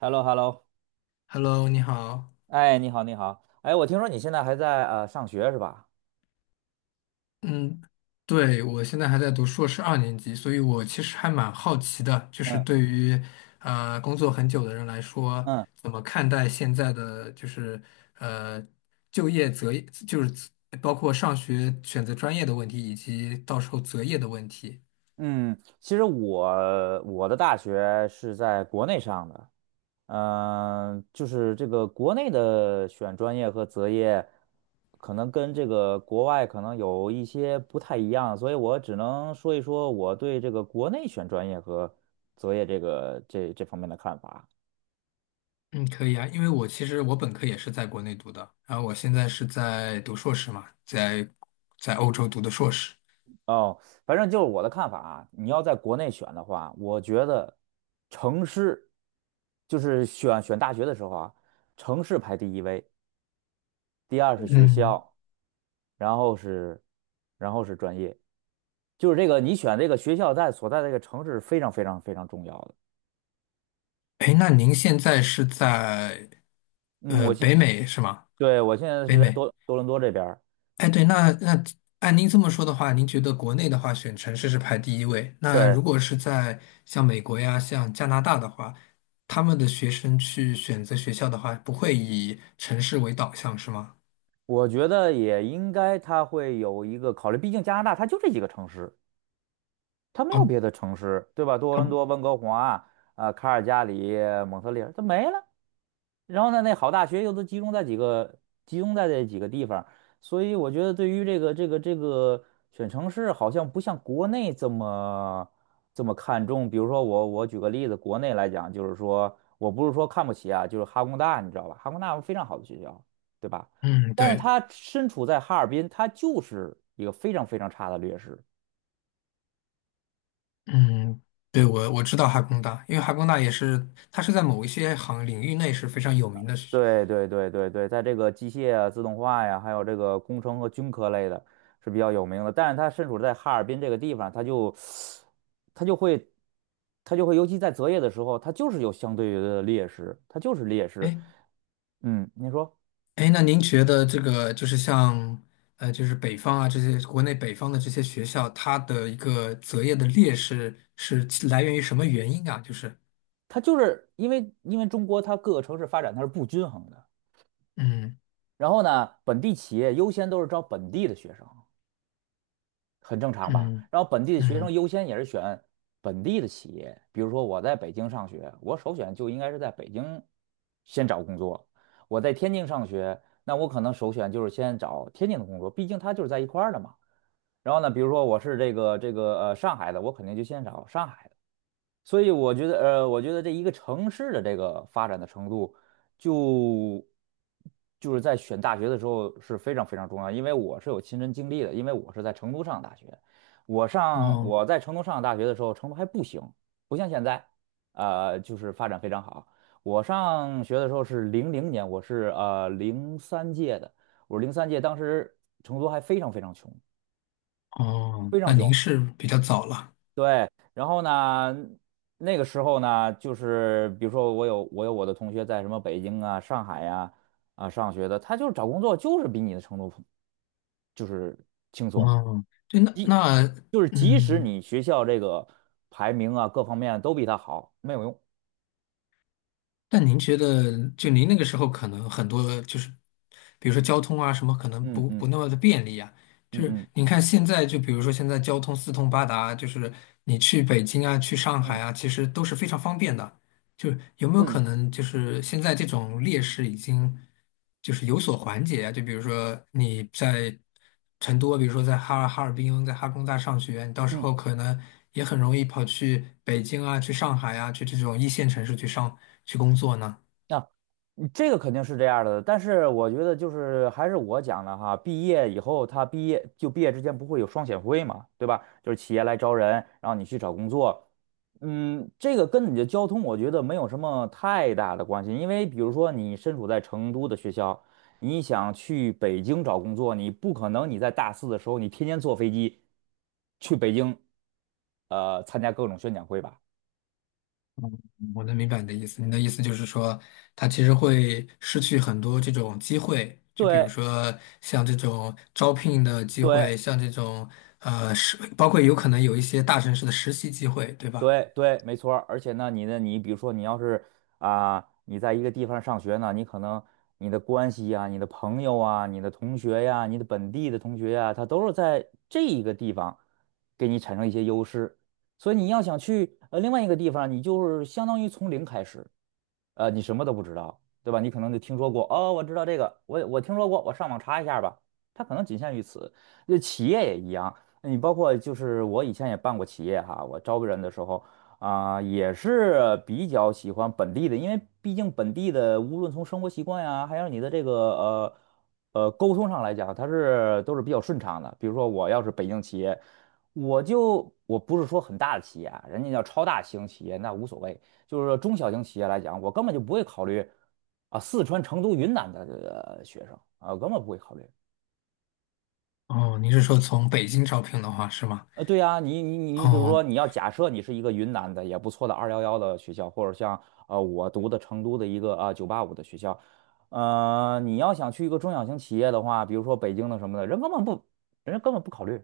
h e l l o h e l l o Hello，你好。哎，你好，你好，哎，我听说你现在还在上学是吧？嗯，对，我现在还在读硕士二年级，所以我其实还蛮好奇的，就是嗯对于工作很久的人来说，嗯怎么看待现在的就是呃就业择业，就是包括上学选择专业的问题，以及到时候择业的问题。嗯，其实我的大学是在国内上的，就是这个国内的选专业和择业，可能跟这个国外可能有一些不太一样，所以我只能说一说我对这个国内选专业和择业这个这方面的看法。嗯，可以啊，因为我其实我本科也是在国内读的，然后我现在是在读硕士嘛，在欧洲读的硕士。哦，反正就是我的看法啊，你要在国内选的话，我觉得城市就是选大学的时候啊，城市排第一位，第二是学嗯。校，然后是然后是专业，就是这个你选这个学校在所在的这个城市非常非常非常重要的。哎，那您现在是在嗯，我现北美是吗？对，我现在北是在美。多伦多这边儿。哎，对，那按您这么说的话，您觉得国内的话选城市是排第一位？那对，如果是在像美国呀、像加拿大的话，他们的学生去选择学校的话，不会以城市为导向是吗？我觉得也应该他会有一个考虑，毕竟加拿大它就这几个城市。它没有哦，别的城市，对吧？多他伦多、温哥华、卡尔加里、蒙特利尔，它没了。然后呢，那好大学又都集中在几个，集中在这几个地方，所以我觉得对于这个选城市，好像不像国内这么看重。比如说我举个例子，国内来讲，就是说我不是说看不起啊，就是哈工大，你知道吧？哈工大非常好的学校，对吧？嗯，但是对，它身处在哈尔滨，它就是一个非常非常差的劣势。嗯，对，我知道哈工大，因为哈工大也是，它是在某一些领域内是非常有名的。对对对对对，在这个机械啊、自动化呀，还有这个工程和军科类的是比较有名的。但是它身处在哈尔滨这个地方，它就会它就会，尤其在择业的时候，它就是有相对的劣势，它就是劣势。哎，嗯，你说，哎，那您觉得这个就是像就是北方啊，这些国内北方的这些学校，它的一个择业的劣势是来源于什么原因啊？就是它就是因为中国它各个城市发展它是不均衡的。嗯然后呢，本地企业优先都是招本地的学生。很正常吧？嗯然后本地的学生嗯，优先也是选本地的企业，比如说我在北京上学，我首选就应该是在北京先找工作；我在天津上学，那我可能首选就是先找天津的工作，毕竟它就是在一块儿的嘛。然后呢，比如说我是这个上海的，我肯定就先找上海的。所以我觉得，我觉得这一个城市的这个发展的程度就，就是在选大学的时候是非常非常重要。因为我是有亲身经历的，因为我是在成都上大学，哦我在成都上大学的时候，成都还不行，不像现在，就是发展非常好。我上学的时候是00年，我是零三届的，我是零三届，当时成都还非常非常穷，哦，非常那穷。您是比较早了对。然后呢，那个时候呢，就是比如说我的同学在什么北京啊、上海呀，上学的，他就是找工作就是比你的程度就是轻松，哦，对，那即那就是即使嗯。你学校这个排名啊各方面都比他好，没有用。但您觉得，就您那个时候可能很多就是，比如说交通啊什么，可能嗯不嗯不那么的便利啊。就嗯是嗯您看现在，就比如说现在交通四通八达，就是你去北京啊、去上嗯海啊，其实都是非常方便的。就是有没有嗯可能，就是现在这种劣势已经就是有所缓解啊？就比如说你在成都，比如说在哈尔滨，在哈工大上学，你到时嗯。候可能也很容易跑去北京啊，去上海啊，去这种一线城市去工作呢？那、啊嗯这个肯定是这样儿的，但是我觉得就是还是我讲的哈，毕业以后他毕业就毕业之前不会有双选会嘛，对吧？就是企业来招人，然后你去找工作，这个跟你的交通我觉得没有什么太大的关系，因为比如说你身处在成都的学校，你想去北京找工作，你不可能你在大四的时候你天天坐飞机去北京，参加各种宣讲会吧。我能明白你的意思，你的意思就是说，他其实会失去很多这种机会，就比如对说像这种招聘的机对，会，像这种包括有可能有一些大城市的实习机会，对吧？对对，没错儿。而且呢，你比如说，你要是你在一个地方上学呢，你可能你的关系呀、你的朋友啊、你的同学呀、你的本地的同学呀、他都是在这一个地方给你产生一些优势。所以你要想去另外一个地方，你就是相当于从零开始。你什么都不知道，对吧？你可能就听说过，哦，我知道这个，我听说过，我上网查一下吧。它可能仅限于此。那企业也一样，你包括就是我以前也办过企业哈，我招人的时候啊，也是比较喜欢本地的，因为毕竟本地的无论从生活习惯呀，还有你的这个沟通上来讲，它是都是比较顺畅的。比如说我要是北京企业，我不是说很大的企业啊，人家叫超大型企业那无所谓。就是说中小型企业来讲，我根本就不会考虑四川、成都、云南的学生啊，根本不会考虑。哦，你是说从北京招聘的话是吗？对呀，你比如哦，说你要假设你是一个云南的也不错的二幺幺的学校，或者像我读的成都的一个九八五的学校，你要想去一个中小型企业的话，比如说北京的什么的，人家根本不考虑，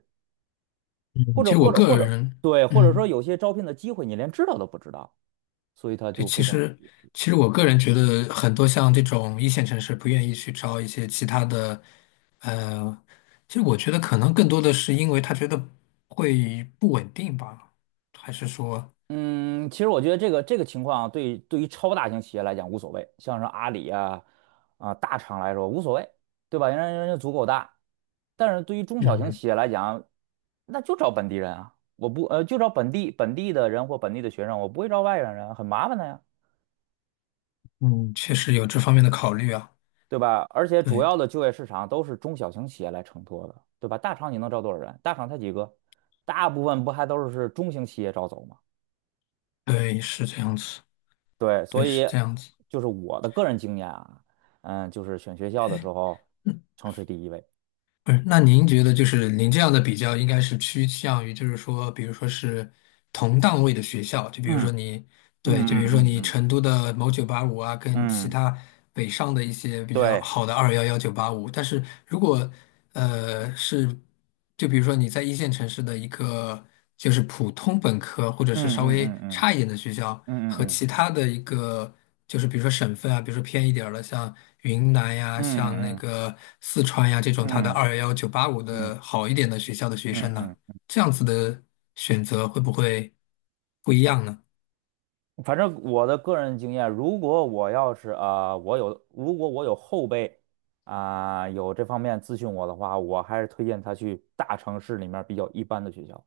嗯或其者实我或者个或者人，对，或者说嗯，有些招聘的机会你连知道都不知道，所以他对，就非其常。实其实我个人觉得很多像这种一线城市不愿意去招一些其他的，呃，其实我觉得可能更多的是因为他觉得会不稳定吧，还是说，嗯，其实我觉得这个情况对于超大型企业来讲无所谓，像是阿里大厂来说无所谓，对吧？人家足够大，但是对于中小型嗯企业来讲，那就找本地人啊，我不呃就找本地的人或本地的学生，我不会招外来人啊，很麻烦的呀，嗯，确实有这方面的考虑啊，对吧？而且主对要的就业市场都是中小型企业来承托的，对吧？大厂你能招多少人？大厂才几个，大部分不还都是中型企业招走吗？对，是这样子，对，对，所以是这样子。就是我的个人经验啊，就是选学校的时候，城市第一位。不是，那您觉得就是您这样的比较，应该是趋向于就是说，比如说是同档位的学校，就比如嗯说你嗯对，就嗯比如说嗯你嗯成都的某九八五啊，跟其嗯，他北上的一些比较对，好的211、985，但是如果呃是。就比如说你在一线城市的一个就是普通本科或者是嗯稍嗯微嗯嗯差一点的学校，嗯和嗯其他的一个就是比如说省份啊，比如说偏一点儿的，像云南呀、嗯像那嗯个四川呀这种，它的嗯211、985嗯的好一点的学校的学嗯生呢，嗯，这样子的选择会不会不一样呢？反正我的个人经验，如果我要是如果我有后辈有这方面咨询我的话，我还是推荐他去大城市里面比较一般的学校。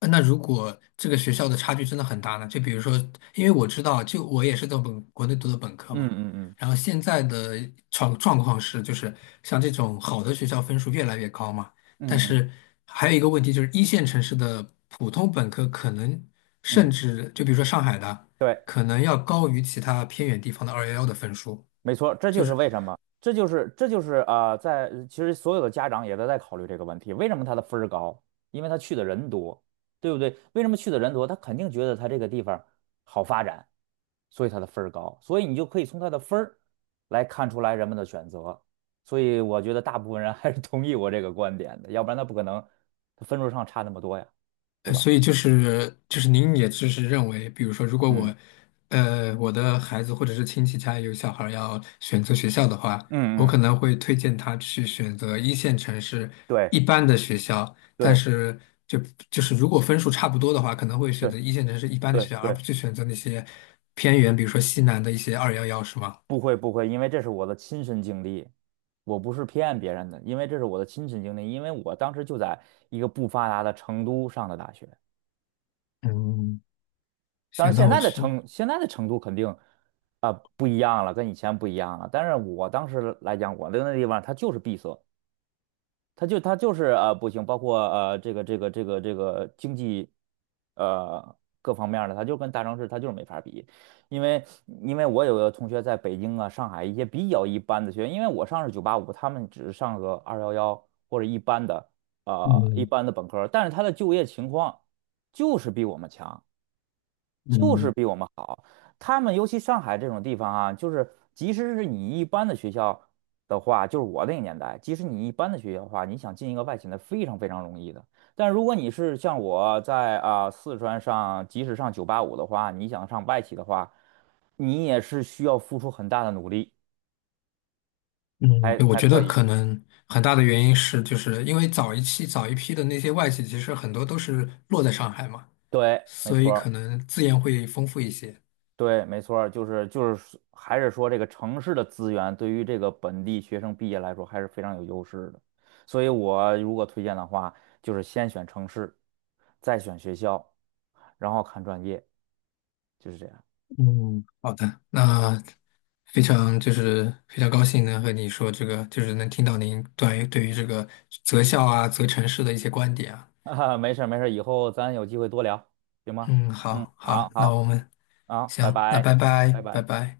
那如果这个学校的差距真的很大呢？就比如说，因为我知道，就我也是在本国内读的本科嗯嘛，嗯嗯然后现在的状况是，就是像这种好的学校分数越来越高嘛，嗯但嗯是还有一个问题就是一线城市的普通本科可能甚嗯至就比如说上海的，对。可能要高于其他偏远地方的211的分数，没错，这就就是是。为什么，这就是其实所有的家长也都在考虑这个问题，为什么他的分儿高？因为他去的人多，对不对？为什么去的人多？他肯定觉得他这个地方好发展，所以他的分儿高，所以你就可以从他的分儿来看出来人们的选择。所以我觉得大部分人 还是同意我这个观点的，要不然他不可能他分数上差那么多呀，对吧？所以就是您也就是认为，比如说，如果嗯我，呃，我的孩子或者是亲戚家有小孩儿要选择学校的话，我嗯可嗯，能会推荐他去选择一线城市一般的学校，但对是就就是如果分数差不多的话，可能会选对择一线城市一般的对学校，对而不对。去选择那些偏远，比如说西南的一些二幺幺，是吗？不会不会，因为这是我的亲身经历，我不是骗别人的，因为这是我的亲身经历，因为我当时就在一个不发达的成都上的大学，嗯，当然行，那我去。现在的成都肯定不一样了，跟以前不一样了，但是我当时来讲，我那个地方它就是闭塞，他就是不行，包括这个经济呃各方面儿的，他就跟大城市他就是没法比，因为我有个同学在北京啊、上海一些比较一般的学院，因为我上是九八五，他们只是上个二幺幺或者一般的呃一嗯般的本科儿但是他的就业情况就是比我们强。就是嗯。比我们好。他们尤其上海这种地方啊，就是即使是你一般的学校的话，就是我那个年代，即使你一般的学校的话，你想进一个外企那非常非常容易的。但如果你是像我在四川上，即使上九八五的话，你想上外企的话，你也是需要付出很大的努力嗯，对我才觉得可可以。能很大的原因是，就是因为早一期、早一批的那些外企，其实很多都是落在上海嘛，对，没所以错可儿。能资源会丰富一些。对，没错儿就是还是说这个城市的资源对于这个本地学生毕业来说还是非常有优势的，所以我如果推荐的话，就是先选城市，再选学校，然后看专业，就是这样。嗯，好的，那非常高兴能和你说这个，就是能听到您关于对于这个择校啊、择城市的一些观点啊。啊，没事儿没事儿以后咱有机会多聊，行吗？嗯，嗯，好好好，那好我们好，拜行，那拜拜，拜，拜拜拜。拜。